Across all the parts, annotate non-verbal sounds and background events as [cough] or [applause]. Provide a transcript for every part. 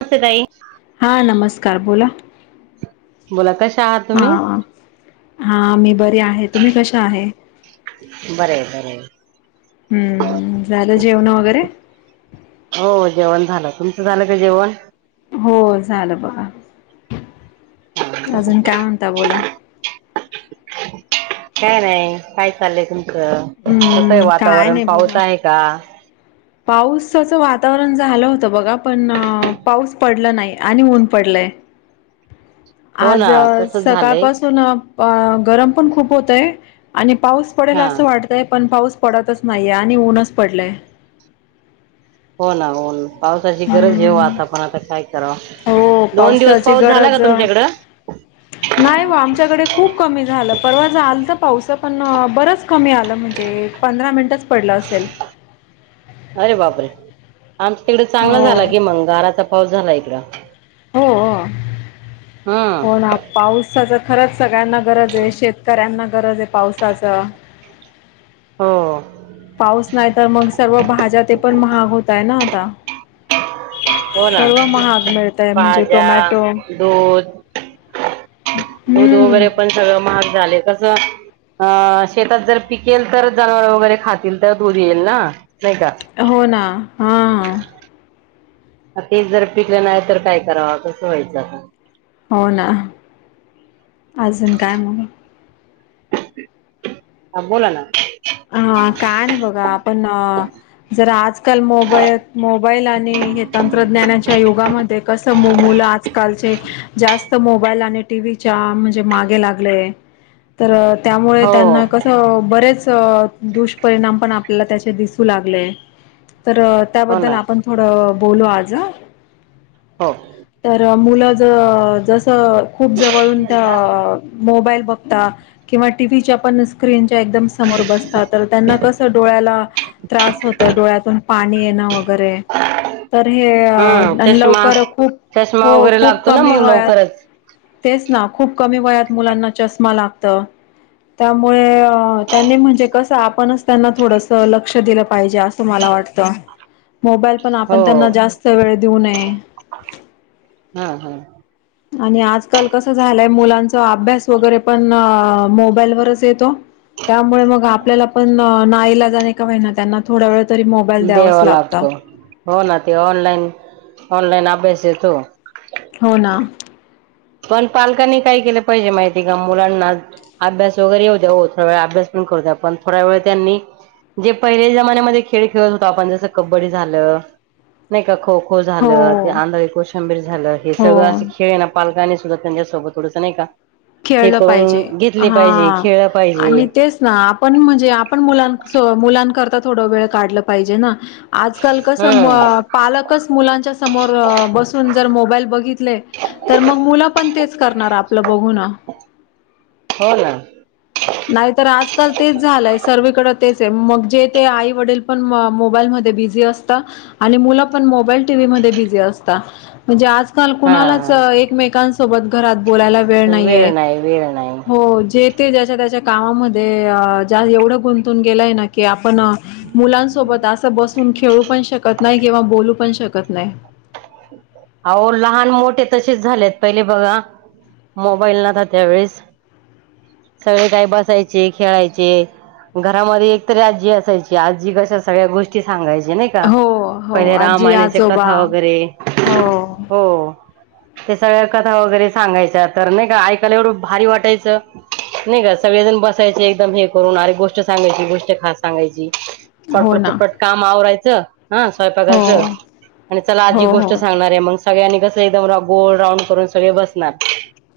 [unintelligible] ताई काय बोला बोला कश हा हा मी बरी आहे तुम्ही कशा आहे? बरे बरे. हम्म झालं जेवण वगैरे हो जेवण झालं तुमचं झालं का जेवण हो झालं बघा. अजून काय म्हणता बोला काय नाही काय चाललंय तुमचं कसं आहे हम्म काय वातावरण नाही पाऊस बघा. आहे का? पाऊसाचं वातावरण झालं होतं बघा पण अ पाऊस पडला नाही आणि ऊन पडलंय. हो आज ना तसच झालंय. सकाळपासून अ गरम पण खूप होतय आणि पाऊस पडेल हा असं वाटतंय पण पाऊस पडतच नाहीये आणि ऊनच पडलंय. हो ना हो ना पावसाची गरज आहे ओ हम्म आता पण आता काय करावा. हो दोन दिवस पावसाची पाऊस झाला का गरज अ, तुमच्याकडं? नाही व आमच्याकडे खूप कमी झालं परवा झ आलत पाऊस पण बरंच कमी आलं म्हणजे पंधरा मिनिटच पडलं असेल. अरे बापरे आमच्या इकडे चांगला हो झाला की मंग गाराचा पाऊस झाला इकड. हो हो हम्म. हो ना पाऊसाचा खरंच सगळ्यांना गरज ये शेतकऱ्यांना गरज ये पावसाचा हो पाऊस नाही तर मग सर्व भाज्या ते पण महाग होतय ना आता हो ना सर्व महाग मिळतय म्हणजे भाज्या, टोमॅटो दूध दूध हम्म वगैरे पण सगळं महाग झाले तसं अ शेतात जर पिकेल तर जनावर वगैरे खातील तर दूध येईल ना. नाही का हो ना हा. ते जर पिकलं नाही तर काय करावं कसं व्हायचं आता. हो ना अजून कायं मगं? हा बोला ना. हा काय नाही बघा आपण जरा आज आजकाल मोबाईल मोबाईल आणि हे तंत्रज्ञानाच्या युगामध्ये कसं मु मुलं आजकालचे जास्त मोबाईल आणि टीव्हीच्या म्हणजे मागे लागलेय तरं त्यामुळे हो त्यांना कसं बरेचं दुष्परिणाम पण आपल्याला त्याचे दिसू लागले. तर हो त्याबद्दल ना आपण थोडं बोलू आज हो तर मूल ज जसं खूप जवळून त्या मोबाईल बघतात किंवा टीव्हीच्या पण स्क्रीनच्या एकदम समोर बसत तर त्यांना कस डोळ्याला त्रास होत डोळ्यातून पाणी येणं वगैरे तर हम्म हे चष्मा लवकर खूप चष्मा हो वगैरे खूप लागतो ना कमी मग वयात लवकरच तेच ना खूप कमी वयात मुलांना चष्मा लागतं त्यामुळे अ त्यांनी म्हणजे कस आपणच त्यांना थोडस लक्ष दिलं पाहिजे असं मला वाटतं. मोबाईल पण आपण हो त्यांना जास्त वेळ देऊ नये. हा हा आणि आजकाल कसं झालंय मुलांचा अभ्यास वगैरे पण मोबाईलवरच येतो. त्यामुळे मग आपल्याला पण नाईलाजाने का होईना त्यांना थोड्या वेळ तरी मोबाईल द्यावाच द्यावा लागतं. लागतो हो ना ते ऑनलाईन, ऑनलाईन अभ्यास येतो. हो ना. पण पालकांनी काय केले पाहिजे माहिती का मुलांना अभ्यास वगैरे येऊ द्याऊ थोड अभ्यास [inaudible] जे पहिले जमान्यामध्ये खेळ खेळत होतो आपण जसं कबड्डी झालं नाही का खो- खो खो-खो हो झालं ते आंधळी कोशिमबीर झालं हे हो सगळं असं खेळ ये ना आणि सुद्धा त्यांच्यासोबत थोडचं नाही का हे खेळलं पाहिजे करून घेतले हा पाहिजे खेळलं पाहिजे आणि तेच ना आपण म्हणजे आपण मुलां मुलांकरता थोडं वेळ काढलं पाहिजे ना. आजकाल कसं हम्म पालकच मुलांच्या समोर बसून जर मोबाईल बघितले तर मग मुलं पण तेच करणार आपलं बघून. हो ना. नाही तर आजकाल तेच झालंय सर्वकडे तेच आहे मग जे ते आई वडील पण मोबाईल मध्ये मध्ये बिझी असतात आणि मूल पण मोबाईल, टीव्ही मध्ये बिझी असतात चल हा कुणालाच हा एकमेकांसोबत घरात बोलायला वेळ नाहीेये, नाही वेळ नाही हो जे ते ज्याच्या त्याच्या कामामध्ये ज एवढं गुंतून गेलाय ना की आपण मुलांसोबत असं बसून खेळू पणं शकतं नाही किंवा बोलू पणं शकत [unintelligible] नाही. अहो लहान मोठे तसेच झालेत पहिले बघा. मोबाईल नव्हता त्यावेेळेस सगळे काही बसायचे, खेळायचे. घरामध्ये एकतरी आजी असायची आजी कशा सगळ्या गोष्टी सांगायच्या. नाही का हो हो पहिले आजी रामायणाच्या आजोबा कथा वगैरे हो हो. ते सगळ्या कथा वगैरे सांगायच्या तर नाही का ऐकायला एवढं भारी वाटायचं. नाही का सगळेजण बसायचे एकदम हे करून अरे गोष्ट सांगायची गोष्ट खास सांगायची. पट -पट हो ना पट-पट काम आवरायचं. हा हो स्वयंपाकाचं आणि चला आजी हो गोष्ट हो सांगणारं. सगळ्यांनी कस एकदम गोल राऊंड करून सगळे बसणार.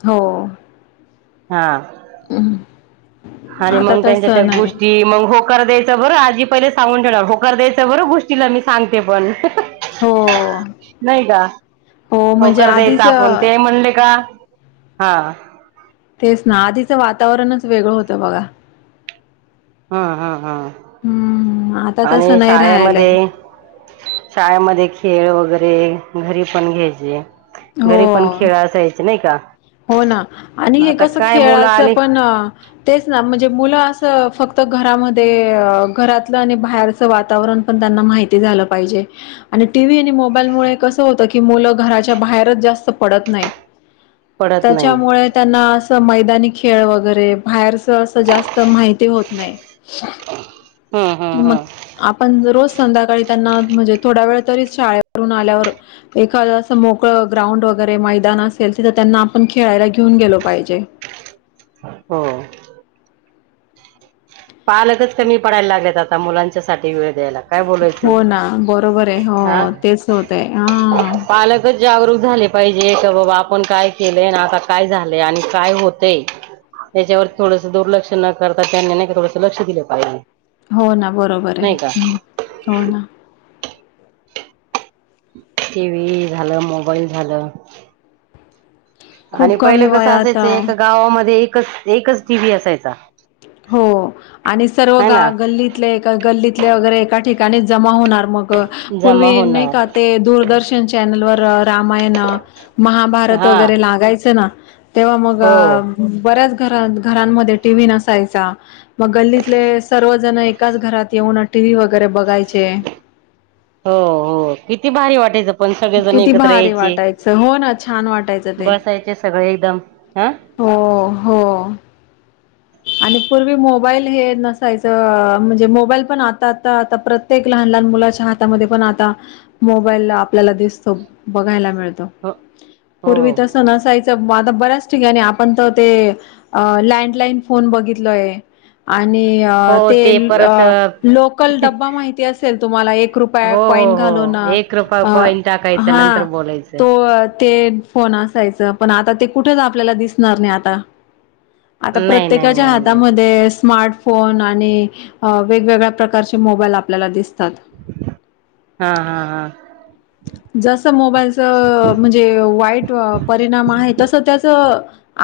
हो हा आणि आता मग तर त्यांच्या त्या सण आहे गोष्टी मग होकार द्यायचं बरं आजी पहिले सांगून ठेवणार होकर द्यायचं बरं गोष्टीला मी सांगते पण. हो. हो म्हणजे होकर द्यायचा आधीच आपण ते म्हणले का? हा. तेच ना आधीचं वातावरणच वेगळं होतं बघा. ह ह ह. हम्म आता आणि तसं नाही राहिलय शाळेमध्ये शाळेमध्ये खेळ व गरे घरी पण घ्यायचे, हो घरी पण खेळा असायचे नाही का? हो ना, आणि हे आता कस काय मुलं खेळाचं आली पण तेच ना म्हणजे मुल लांना फक्त घरामध्ये घरातलं आणि बाहेरच वातावरण पण त्यांना माहिती झालं पा हिजे आणि टीव्ही आणि मोबाईलमुळ कसं होतं की, मुलं घराच्या बाहेरच जास्त पडत नाहीत. पडत नाही त्याच्यामुळे त्यांना अस मैदानी खेळ वगैरे बाहेर च अस जास्त माहिती होत नाही. हम्म हम्म मग हम्म आपण रोज संध्याकाळी त्यांना म्हणजे थोडा वेळ तरी शाळेवरून आल्यावर एखादं असं मोकळं ग्राउंड वगैरे मैदान असेल. तिथं त्यांना आपण खेळायला घेऊन गेलो पाहिजे. हो. पालकच कमी पडायला लागलेत आता मुलांच्यासाठी वेळ द्यायला. काय हो बोलायचंय ना बरोबरे हो हा तेच होतय हं. पालकच जागरूक झाले पाहिजे का बाबा आपण काय केलंय आता काय झालंय आणि काय होतेय? त्याच्यावर थोडंस दुर्लक्ष न करता त्यांनी नाही का थोडसं लक्ष दिलं पाहिजे. हो ना बरोबरे. नाही का हो ना. टी. व्ही झालं मोबाईल झालं आणि खूप कमी पहिलं कस वयात असायचं अ एका गावामध्ये एकच एकच टी. व्ही असायचा. हो आणि सर्व है गा ना गल्लीतले एका गल्लीत तल्या वगैरे एका ठिकाणी जमा होणार, मग जमा पूर्वी नाही का होणार ते दूरदर्शन चॅनेल वर रामायण, महाभारत हा वगैरे लागायचं ना तेव्हा मग हो बऱ्याच घर घरांमध्ये टी व्ही नसायचा. मग गल्लीतले सर्व जण एकाच घरात येऊन टी व्ही व गैरे बघायचे. हो हो किती भारी वाटायचं पण सगळेजण किती एकत्र भारी यायचे वाटायचं? ! हो ना, छान वाटायचं ते. बसायचे सगळे एकदम हा हो हो. आणि पूर्वी मोबाईल हे नसायचं म्हणजे मोबाईल पण आता आता प्रत्येक लहान लहान लहान मुलाच्या हातामध्ये पण आता मोबाईल आपल्याला दिसतो, बघायला मिळ तो हो पूर्वी हो तस नसायचं. म आता बऱ्याच ठिकाणी आपण तर ते लँडलाइन फोन बघितलंय, आणि आणि हो ते परत लोकल डबा माहिती असेल तुम्हाला एक रुपया हो हो कॉइन घालून हो एक रुपया अ कॉइन टाकायचं नंतर हा बोलायचं तो ते फोन असायचं पण आता ते कुठेच आपल्याला दिसणार नाही आता. आता नाही नाही प्रत्येकाच्या नाही नाही हातामध्ये स्मार्ट फोन आणि वेगवेगळ्या प्रकारचे मोबाईल आपल्याला दिसते. हा हा हा. जस मोबाईलच म्हणजे वाईट परिणाम आहे तसं त्याच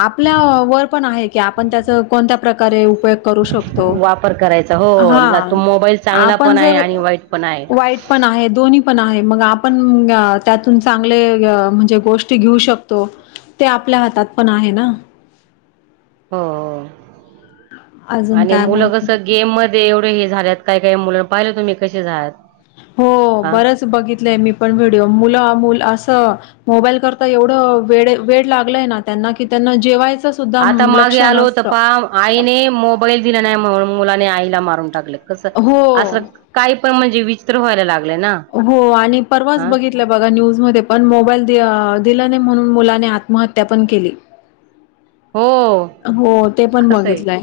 आपल्या वर पण आहे की, त्याचा कोणत्या प्रकारे. उपयोग करू शकतो वापर करायचा हो हा ला तो मोबाईल चांगला आपण पण आहे जर आणि वाईट पण आहे वाईट पण आहे दोन्ही पण आहे मग आपण त्यातून चांगले अं‌ म्हणजे गोष्टी घेऊ शकतो ते आपल्या हातात त पण आहे ना. हो हो अजून आणि काय मुलं बोलते? कसं गेम मध् ते एवढं हे झाल्यात काय काय मुलं पाहिलं तुम्ही कसे झाल्यात हो हा बरंच बघितलंय मी पण व्हिडिओ मुलं अ मुलास त मोबाईल करता एवढं वेडे वेड लागलय ना त्यांना की त्यांना जेवायचं सुद्धा आता मागे लक्ष आलो त नसतं. पाहा आईने मोबाईल दिल नाइ म्हणून मुलाने आईला मारून टाकलं कसं हो. असं काही पण म्हणजे विचित्र व्हायला लाग हो आणि परवाचं बघितल्या बघा न्यूज मध्ये पण मोबाइल दिलं नाही म्हणून मुलाने आत्महत्या पण केली. हो हो ते पण कसं आहे बघितलंय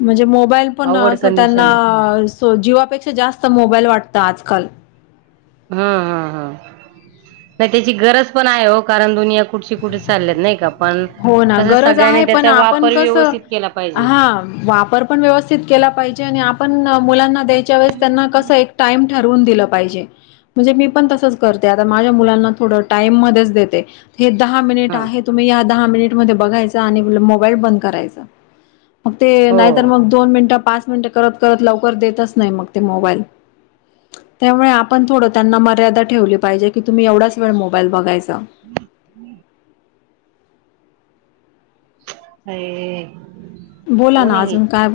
म्हणजे मो मोबाईल पण अवघड असं कंडिशन आहे त्यांना जीवापेक्षा जास्त मोबाईल वाटत आजकाल हम् हम् हम्म. नाइ तेची गरज पण हाय हो कारण दुनिया कुठची कुठे चालल्यात नाइ पण हो ना कसं गरज सगळ्यांनी आहे पण तेचा आपण वापर कसं व्यवस्थित केला पाहिजे हा वापर पण व्यवस्थित केला पाहिजे आणि आपण मुलांना द्यायच्या वेळेस त्यांना कसंय एक टाइम ठरवून दिलं पाहिजे म्हणजे मी पण तसचं करते, आता माझ्या मुलांना थोड टाईम मध्येच देते. हे दहा मिनिट हा आहे तुम्ही या दहा मिनिट मध्ये बघायचं आणि म्हणलं मोबाईल बंद करायचा. मग ते नाइ तर हो मग दोन मिनिटं पाच मिनिटं करत करत लवकर देतचं नाइ मग ते मोबाईल त्यामुळे आपण थोडं त्यांना मर्यादा ठेवली पाहिजे, की तुम्ही एवढाचं वेळ मोबाईल बघाय [inaudible] आए बोला ना अजून काय बोल